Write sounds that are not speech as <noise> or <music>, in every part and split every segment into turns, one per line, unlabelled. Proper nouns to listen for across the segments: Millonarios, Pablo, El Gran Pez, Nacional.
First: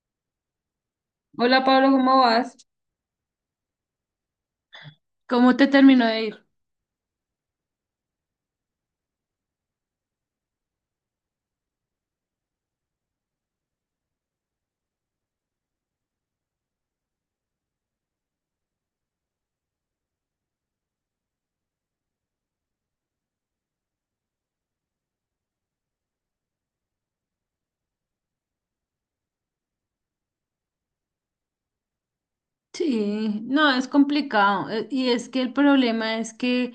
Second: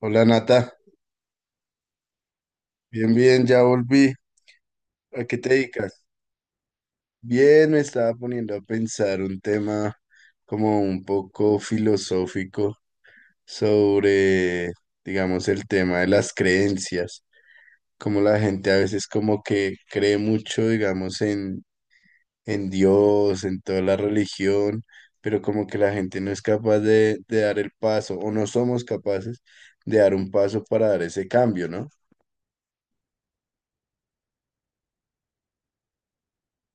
Hola Nata,
Hola Pablo, ¿cómo vas?
bien, bien, ya volví. ¿A qué te
¿Cómo te
dedicas?
terminó de ir?
Bien, me estaba poniendo a pensar un tema como un poco filosófico sobre, digamos, el tema de las creencias, como la gente a veces como que cree mucho, digamos, en, Dios, en toda la religión, pero como que la gente no es capaz de dar el paso o no somos capaces de dar un paso para dar ese cambio, ¿no?
Sí, no, es complicado. Y es que el problema es que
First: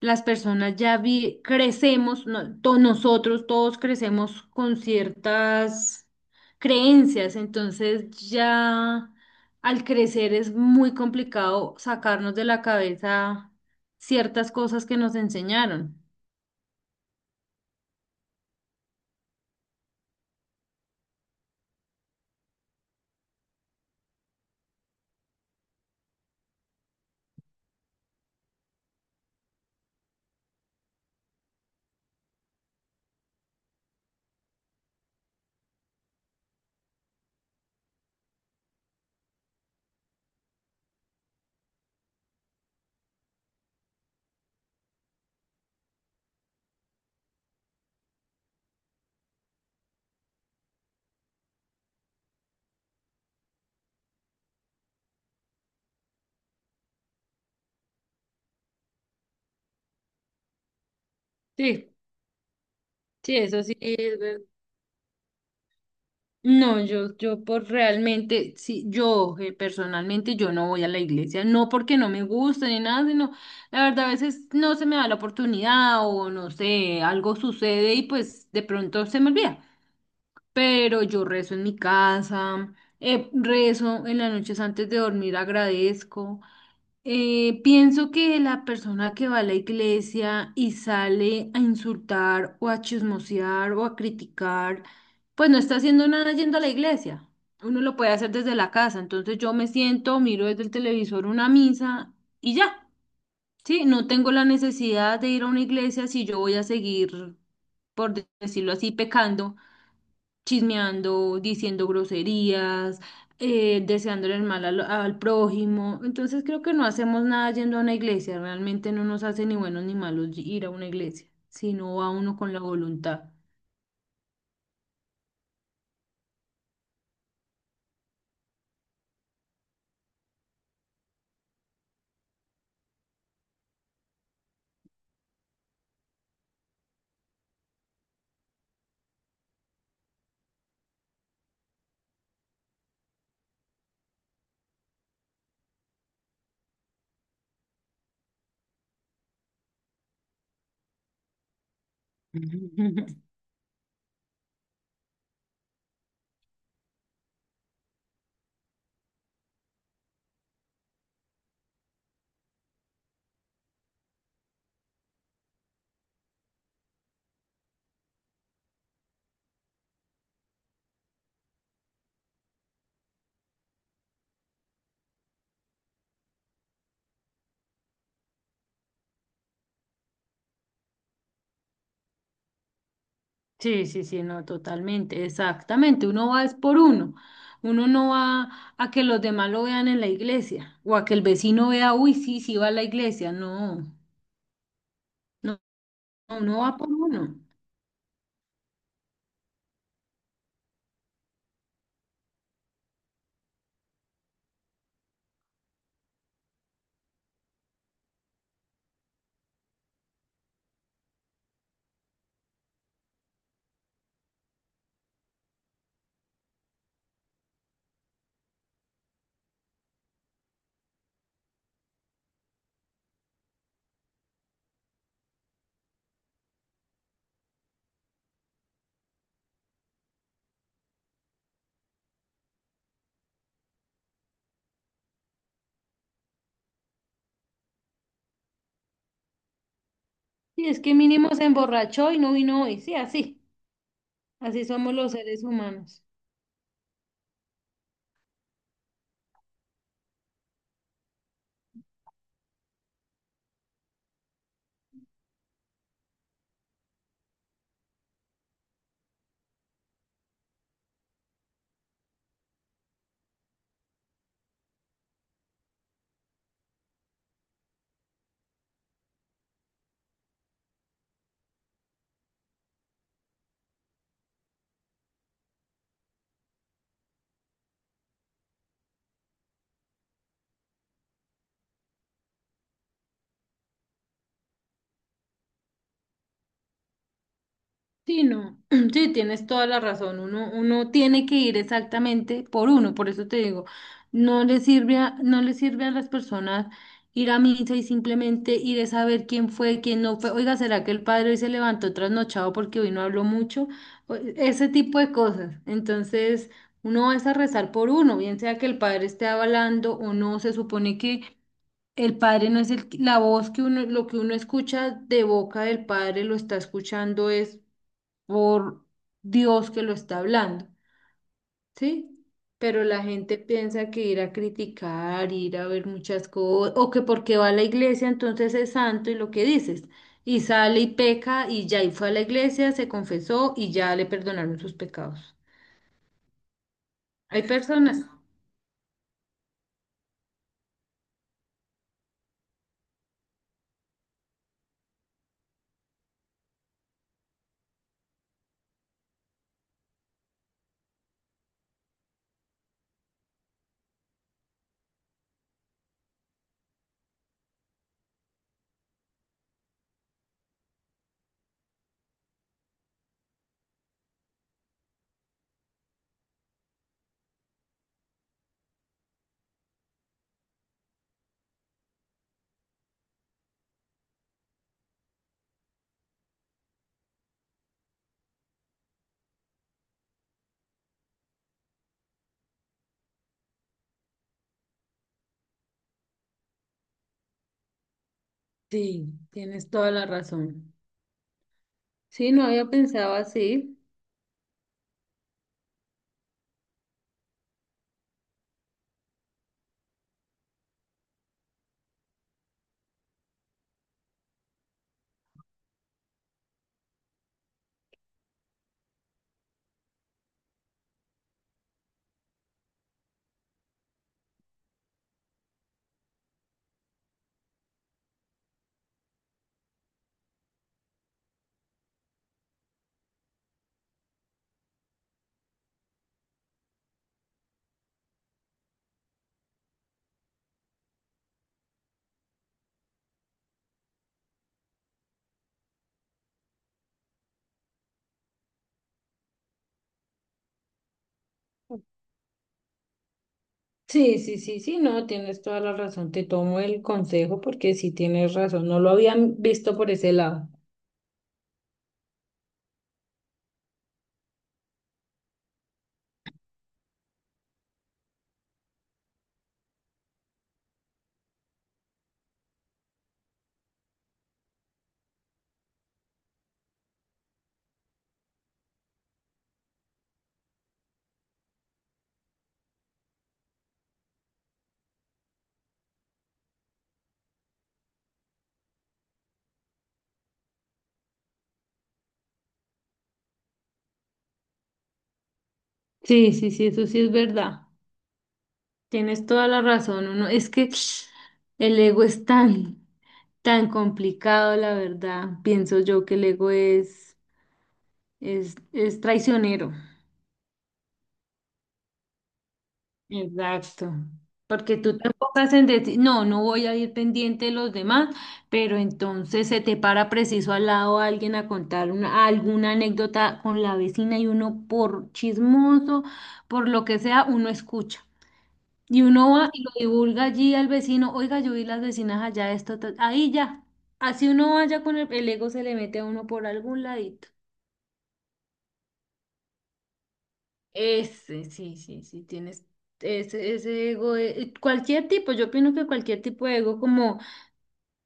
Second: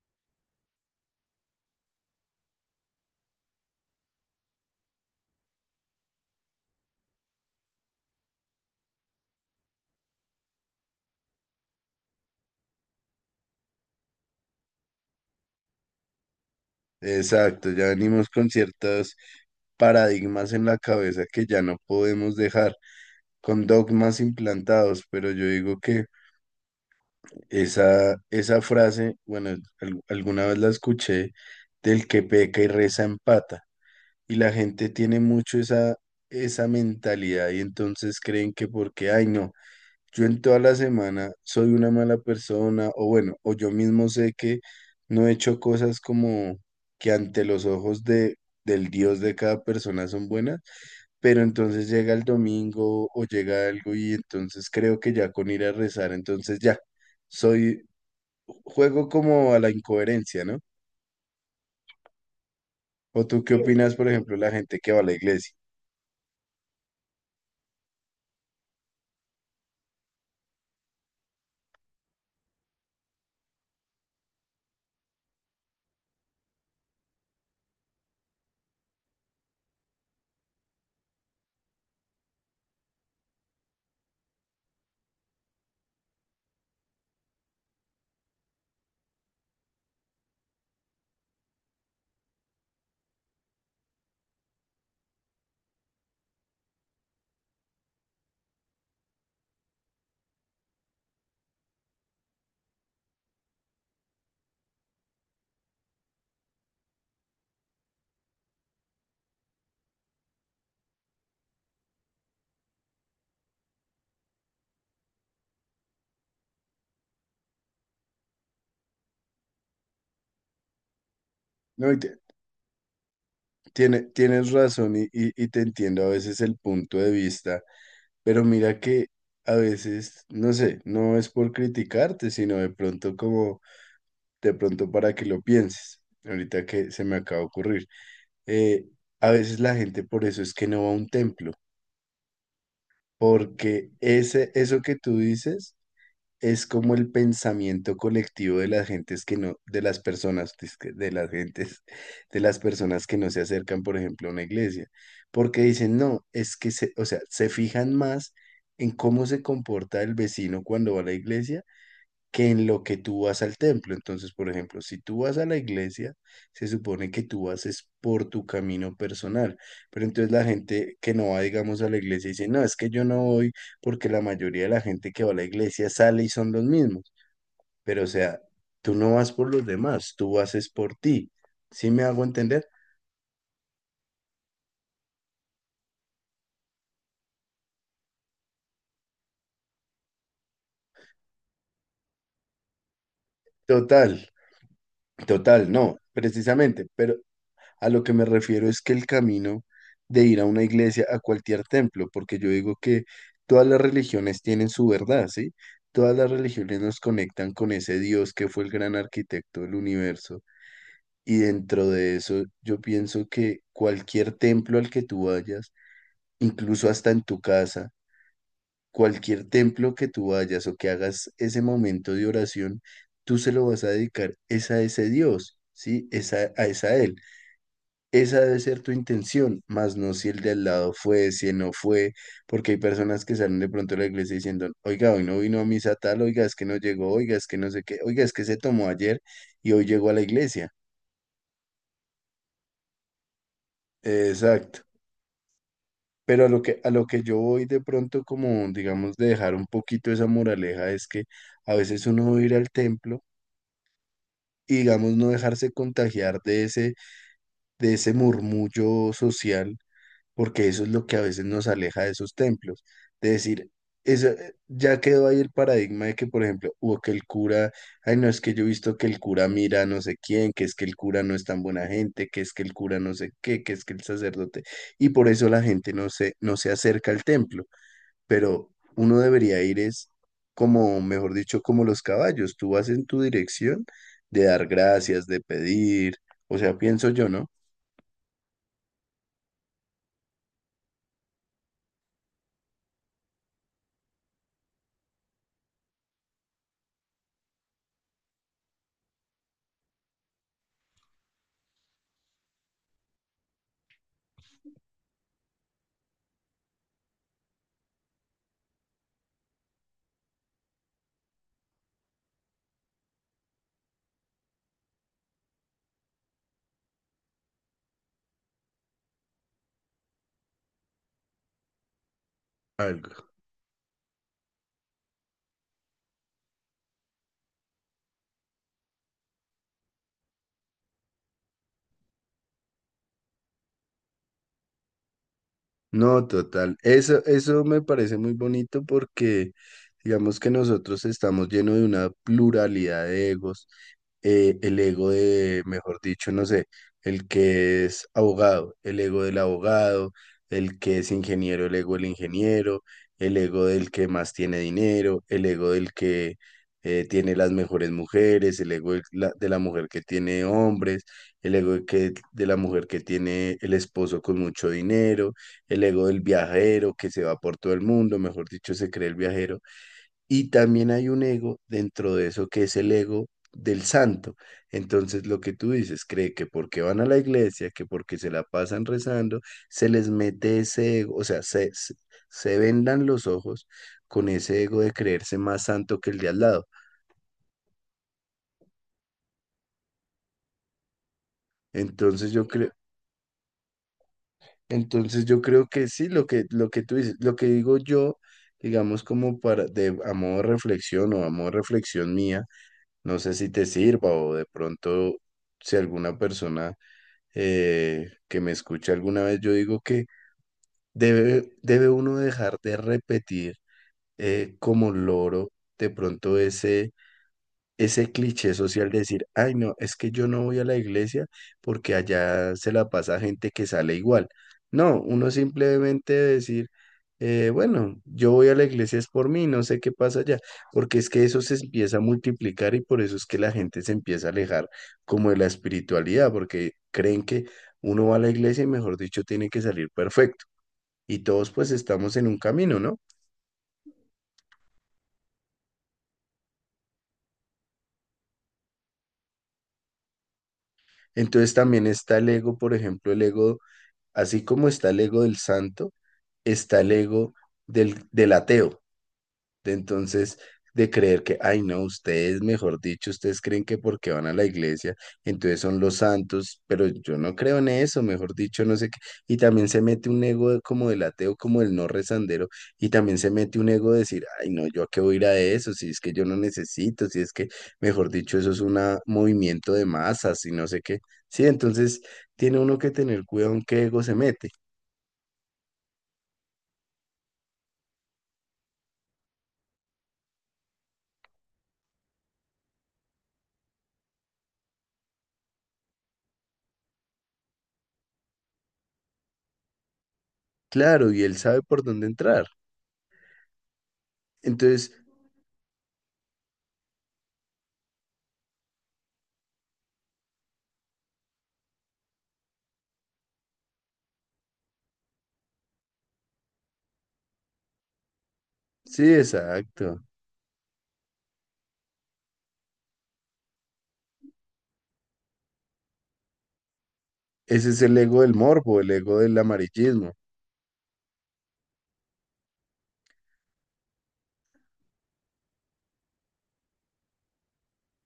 las personas crecemos, nosotros todos crecemos con ciertas creencias, entonces ya al crecer es muy complicado sacarnos de la cabeza ciertas cosas que nos enseñaron.
Exacto, ya venimos con ciertos paradigmas en la cabeza que ya no podemos dejar, con dogmas implantados, pero yo digo que esa, frase, bueno, alguna vez la escuché, del que peca y reza empata, y la gente tiene mucho esa mentalidad y entonces creen que porque, ay no. Yo en toda la semana soy una mala persona, o bueno, o yo mismo sé que no he hecho cosas como que ante los ojos del Dios de cada persona son buenas, pero entonces llega el domingo o llega algo y entonces creo que ya con ir a rezar, entonces ya, soy, juego como a la incoherencia, ¿no?
Sí,
¿O
sí,
tú qué, sí,
eso sí.
opinas, por ejemplo, la gente que va a la iglesia?
No, yo por realmente, sí, yo personalmente yo no voy a la iglesia, no porque no me guste ni nada, sino la verdad a veces no se me da la oportunidad o no sé, algo sucede y pues de pronto se me olvida. Pero yo rezo en mi casa, rezo en las noches antes de dormir, agradezco. Pienso que la persona que va a la iglesia y sale a insultar o a chismosear o a criticar, pues no está haciendo nada yendo a la iglesia. Uno lo puede hacer desde la casa. Entonces yo me siento, miro desde el televisor una misa y ya. Sí, no tengo la necesidad de ir a una iglesia si yo voy a seguir, por decirlo así, pecando, chismeando, diciendo groserías, deseándole el mal al prójimo. Entonces creo que no hacemos nada yendo a una iglesia, realmente no nos hace ni buenos ni malos ir a una iglesia,
No,
sino
y
va
te-
uno con la voluntad.
tiene, tienes razón y, y te entiendo a veces el punto de vista. Pero mira que a veces, no sé, no es por criticarte, sino de pronto como, de pronto para que lo pienses. Ahorita que se me acaba de ocurrir. Eh, a veces la gente por eso es que no va a un templo, porque eso que tú dices es como el pensamiento colectivo de las gentes que no, de las personas, disque, de las gentes, de las personas
<laughs>
que no se acercan, por ejemplo, a una iglesia, porque dicen, no, es que se, o sea, se fijan más en cómo se comporta el vecino cuando va a la iglesia que en lo que tú vas al templo. Entonces, por ejemplo, si tú vas a la iglesia, se supone que tú vas es por tu camino personal. Pero entonces la gente que no va, digamos, a la iglesia dice, no, es que yo no voy porque la mayoría de la gente que va a la iglesia sale y son los mismos. Pero o sea, tú no vas por los demás, tú vas es por ti. ¿Sí me hago entender?
Sí, sí, sí, no, totalmente, exactamente. Uno va es por uno. Uno no va a que los demás lo vean en la iglesia o a que el vecino vea, uy, sí, sí va a la iglesia. No,
Total,
no,
total, no,
no, uno va
precisamente,
por
pero
uno.
a lo que me refiero es que el camino de ir a una iglesia, a cualquier templo, porque yo digo que todas las religiones tienen su verdad, ¿sí? Todas las religiones nos conectan con ese Dios que fue el gran arquitecto del universo. Y dentro de eso, yo pienso que cualquier templo al que tú vayas, incluso hasta en tu casa, cualquier templo que tú vayas o que hagas ese momento de oración, tú se lo vas a dedicar es a ese Dios, ¿sí? Es a Él. Esa debe ser tu intención, más no si el de al lado fue, si no fue, porque hay personas que salen de pronto de la iglesia diciendo, oiga, hoy no vino a misa tal, oiga, es que no llegó, oiga, es que no sé qué, oiga, es que se tomó ayer y hoy llegó a la
Sí,
iglesia.
es que mínimo se emborrachó y no vino hoy, sí, así. Así
Exacto.
somos los seres humanos.
Pero a lo que yo voy de pronto como, digamos, de dejar un poquito esa moraleja es que a veces uno va a ir al templo y, digamos, no dejarse contagiar de ese, murmullo social porque eso es lo que a veces nos aleja de esos templos. De decir, eso, ya quedó ahí el paradigma de que, por ejemplo, o que el cura, ay, no, es que yo he visto que el cura mira a no sé quién, que es que el cura no es tan buena gente, que es que el cura no sé qué, que es que el sacerdote, y por eso la gente no se acerca al templo, pero uno debería ir es como, mejor dicho, como los caballos, tú vas en tu dirección de dar gracias, de pedir, o sea, pienso yo, ¿no?
Sí, no, <clears throat> sí, tienes toda la razón. Uno tiene que ir exactamente por uno, por eso te digo, no le sirve a las personas ir a misa y simplemente ir a saber quién fue, quién no fue. Oiga, ¿será que el padre hoy se levantó trasnochado porque hoy no habló mucho? Ese tipo de cosas. Entonces, uno va a rezar por uno, bien sea que el padre esté hablando o no, se supone que el padre no es la voz que uno, lo que uno escucha de boca del padre lo está escuchando es por Dios que lo está hablando, ¿sí? Pero la
algo
gente piensa que ir a criticar, ir a ver muchas cosas, o que porque va a la iglesia entonces es santo y lo que dices, y sale y peca y ya y fue a la iglesia, se confesó y ya le perdonaron sus pecados.
No, total. Eso,
Hay
eso me
personas.
parece muy bonito porque digamos que nosotros estamos llenos de una pluralidad de egos, el ego de, mejor dicho, no sé, el que es abogado, el ego del abogado, el que es ingeniero, el ego del ingeniero, el ego del que más tiene dinero, el ego del que tiene las mejores mujeres, el ego de la mujer que tiene hombres, el ego de la mujer que tiene el esposo con mucho dinero, el ego del viajero que se va por todo el mundo, mejor dicho, se cree el viajero y también hay un ego dentro de eso que es el ego del santo. Entonces lo que tú dices, cree que porque van a la iglesia, que porque se la pasan rezando, se les mete ese ego, o sea, se vendan los ojos con ese ego de creerse más santo que el de al lado.
Sí, tienes toda la razón.
Entonces
Sí, no
yo
había
creo,
pensado así.
entonces yo creo que sí, lo que tú dices, lo que digo yo, digamos como para, de, a modo de reflexión o a modo de reflexión mía, no sé si te sirva o de pronto si alguna persona que me escuché alguna vez, yo digo que debe uno dejar de repetir como loro de pronto ese cliché social de decir, ay, no, es que yo no voy a la iglesia porque allá se la pasa gente que sale igual. No, uno simplemente decir, bueno, yo voy a la iglesia es por mí, no sé qué pasa allá, porque es que eso se empieza a multiplicar y por eso es que la gente se empieza a alejar como de la espiritualidad, porque creen que uno va a la iglesia y mejor dicho tiene que salir perfecto. Y todos pues estamos en un camino, ¿no?
Sí, sí, sí, sí, no, tienes toda la razón. Te tomo el consejo porque sí tienes razón. No lo habían visto por ese lado.
Entonces también está el ego, por ejemplo, el ego, así como está el ego del santo. Está el ego del ateo, de entonces de creer que, ay no, ustedes, mejor dicho, ustedes creen que porque van a la iglesia, entonces son los santos, pero yo no creo en eso, mejor dicho, no sé qué. Y también se mete un ego como del ateo, como el no rezandero, y también se mete un ego de decir, ay no, yo a qué voy a ir a eso, si es que yo no necesito, si es que, mejor dicho, eso es un movimiento de masas y no sé qué. Sí, entonces tiene uno que tener cuidado en qué ego se mete.
Sí, sí, sí, eso sí es verdad. Tienes toda la razón. Uno, es que <sniffs> el ego es tan, tan complicado, la verdad. Pienso yo que el ego es, es traicionero.
Claro, y él sabe por dónde entrar.
Exacto. Porque
Entonces,
tú te enfocas en decir, no, no voy a ir pendiente de los demás, pero entonces se te para preciso al lado alguien a contar alguna anécdota con la vecina y uno por chismoso, por lo que sea, uno escucha. Y
sí,
uno va y lo
exacto.
divulga allí al vecino, oiga, yo vi las vecinas allá, esto, ta-". Ahí ya. Así uno vaya con el ego, se le mete a uno por algún ladito.
Ese es el ego del morbo, el ego del amarillismo.
Ese, sí, sí, sí, tienes ese, ese ego, cualquier tipo, yo opino que cualquier tipo de ego, como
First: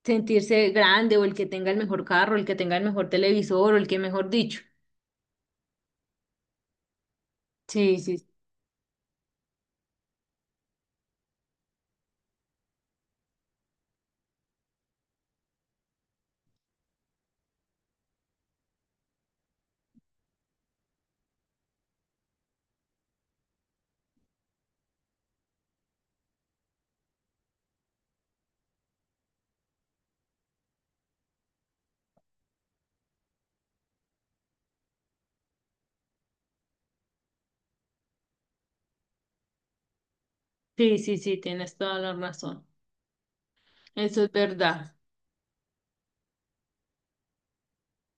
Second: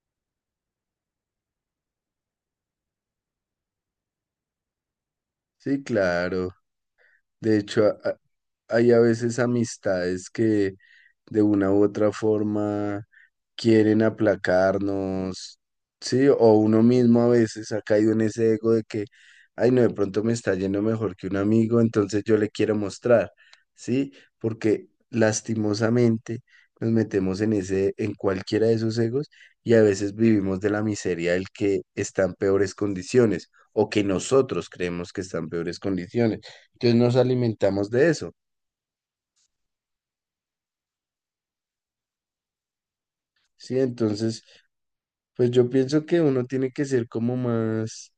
sentirse grande o el que tenga el mejor carro, el que tenga el mejor televisor o el que mejor dicho.
Sí, claro. De hecho,
Sí, sí,
hay a veces amistades que de una u otra forma quieren aplacarnos, sí, o uno mismo a veces ha caído en ese ego de que, ay, no, de pronto me está yendo mejor que un amigo, entonces yo le quiero mostrar, sí, porque lastimosamente nos metemos en cualquiera de esos egos y a veces vivimos de la miseria del que está en peores condiciones o que nosotros creemos que está en peores condiciones. Entonces nos alimentamos de eso,
sí, sí, sí, tienes toda la razón.
sí,
Eso es
entonces,
verdad.
pues yo pienso que uno tiene que ser como más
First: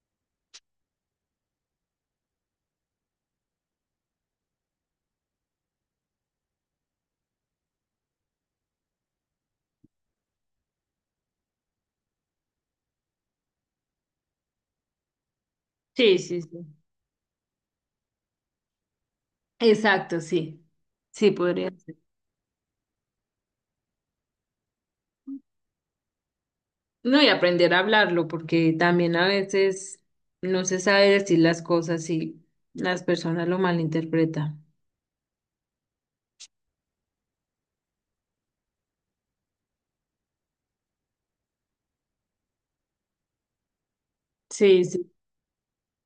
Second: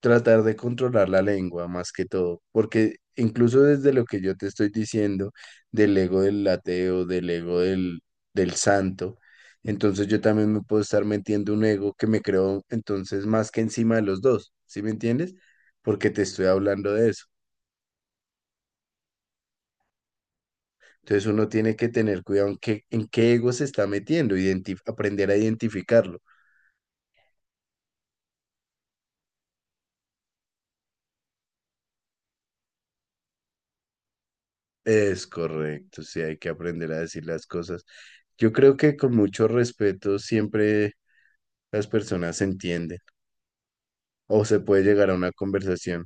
tratar de controlar la lengua más que todo, porque incluso desde lo que yo te estoy diciendo, del ego del ateo, del ego del santo, entonces yo también me puedo estar metiendo un ego que me creo entonces más que encima de los dos, ¿sí me entiendes? Porque
Sí,
te
sí,
estoy
sí.
hablando de eso.
Exacto, sí.
Entonces
Sí,
uno
podría
tiene que
ser.
tener cuidado en qué ego se está metiendo, aprender a identificarlo.
No, y aprender a hablarlo, porque también a veces no se sabe decir las cosas y las personas lo malinterpretan.
Es correcto, sí, hay que aprender a decir las cosas. Yo creo que con mucho respeto siempre las personas se entienden o se puede
Sí,
llegar
sí.
a una conversación.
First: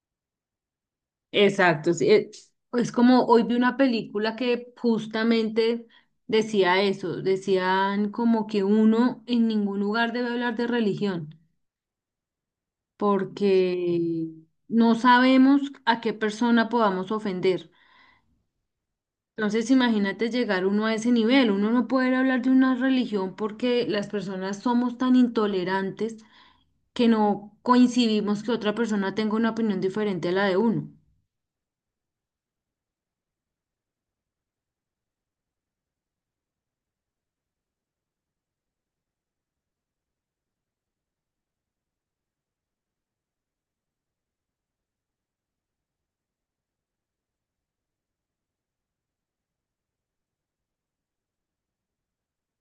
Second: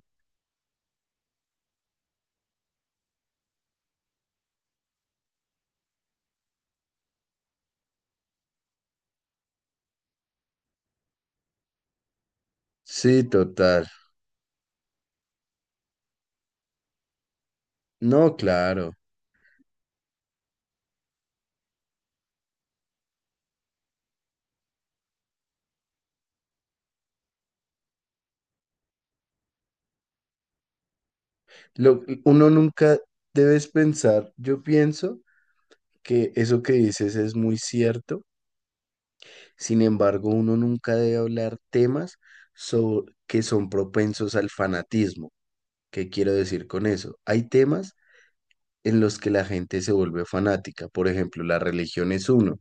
Exacto, sí, es como hoy vi una película que justamente decía eso, decían como que uno en ningún lugar debe hablar de religión,
Sí, total.
porque no sabemos a qué persona podamos ofender.
No, claro.
Entonces imagínate llegar uno a ese nivel, uno no puede hablar de una religión porque las personas somos tan intolerantes que no coincidimos que otra persona tenga una opinión diferente a la de uno.
Uno nunca debes pensar, yo pienso que eso que dices es muy cierto, sin embargo, uno nunca debe hablar temas que son propensos al fanatismo. ¿Qué quiero decir con eso? Hay temas en los que la gente se vuelve fanática. Por ejemplo, la religión es uno.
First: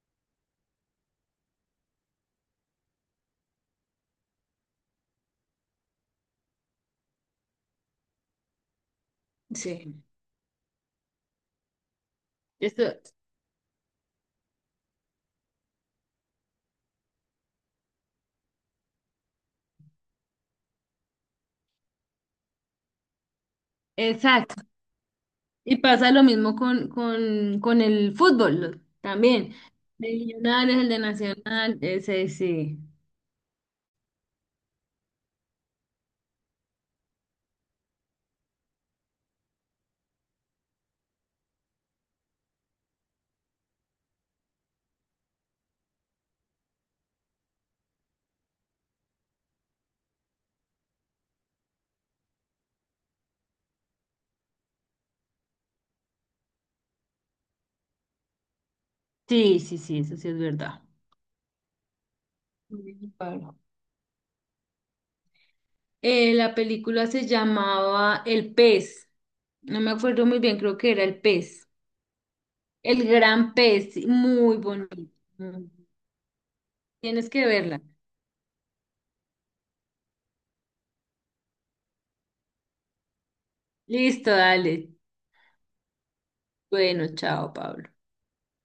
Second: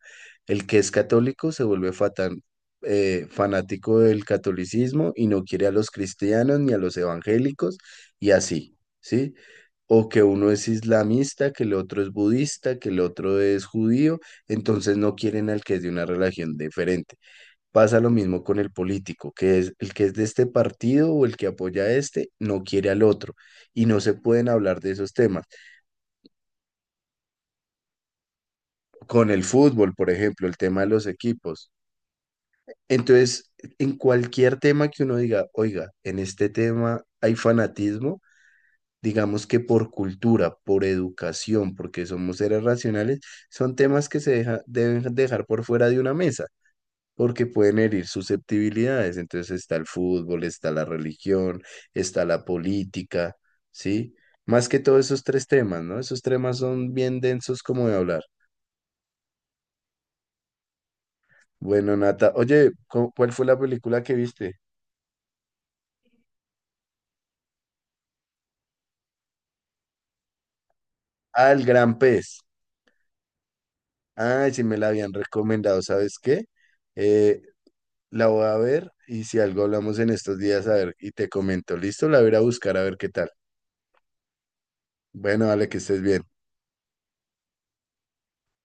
El que es católico se vuelve fanático del catolicismo y no quiere a los cristianos ni a los evangélicos y así, ¿sí?
Sí.
O que uno es islamista, que el otro es budista,
Eso,
que el otro es judío, entonces no quieren al que es de una religión diferente. Pasa lo mismo con el político, que es el que es de este partido o el que apoya a este, no quiere al otro y no se pueden
exacto.
hablar de esos temas.
Y pasa lo mismo con, con el fútbol
Con el
también.
fútbol,
De
por ejemplo, el
Millonarios,
tema de
el de
los equipos.
Nacional, ese sí.
Entonces, en cualquier tema que uno diga, oiga, en este tema hay fanatismo, digamos que por cultura, por educación, porque somos seres racionales, son temas que se deben dejar por fuera de una mesa, porque pueden herir susceptibilidades. Entonces está el fútbol, está la religión, está la política, ¿sí? Más que todo esos tres temas, ¿no? Esos temas son bien densos como de hablar.
Sí, sí, sí, eso sí es verdad.
Bueno, Nata, oye,
Ujú,
¿cuál fue
Pablo.
la película que viste?
La película se llamaba El Pez. No me acuerdo muy bien, creo que era El
Ah, El
Pez.
Gran Pez.
El Gran Pez, sí,
Ay,
muy
si me la habían
bonito. Ujú.
recomendado, ¿sabes qué?
Tienes
Eh,
que verla.
la voy a ver y si algo hablamos en estos días, a ver, y te comento, ¿listo? La voy a ir a buscar a ver qué tal.
Listo, dale.
Bueno, dale, que estés bien.
Bueno, chao, Pablo.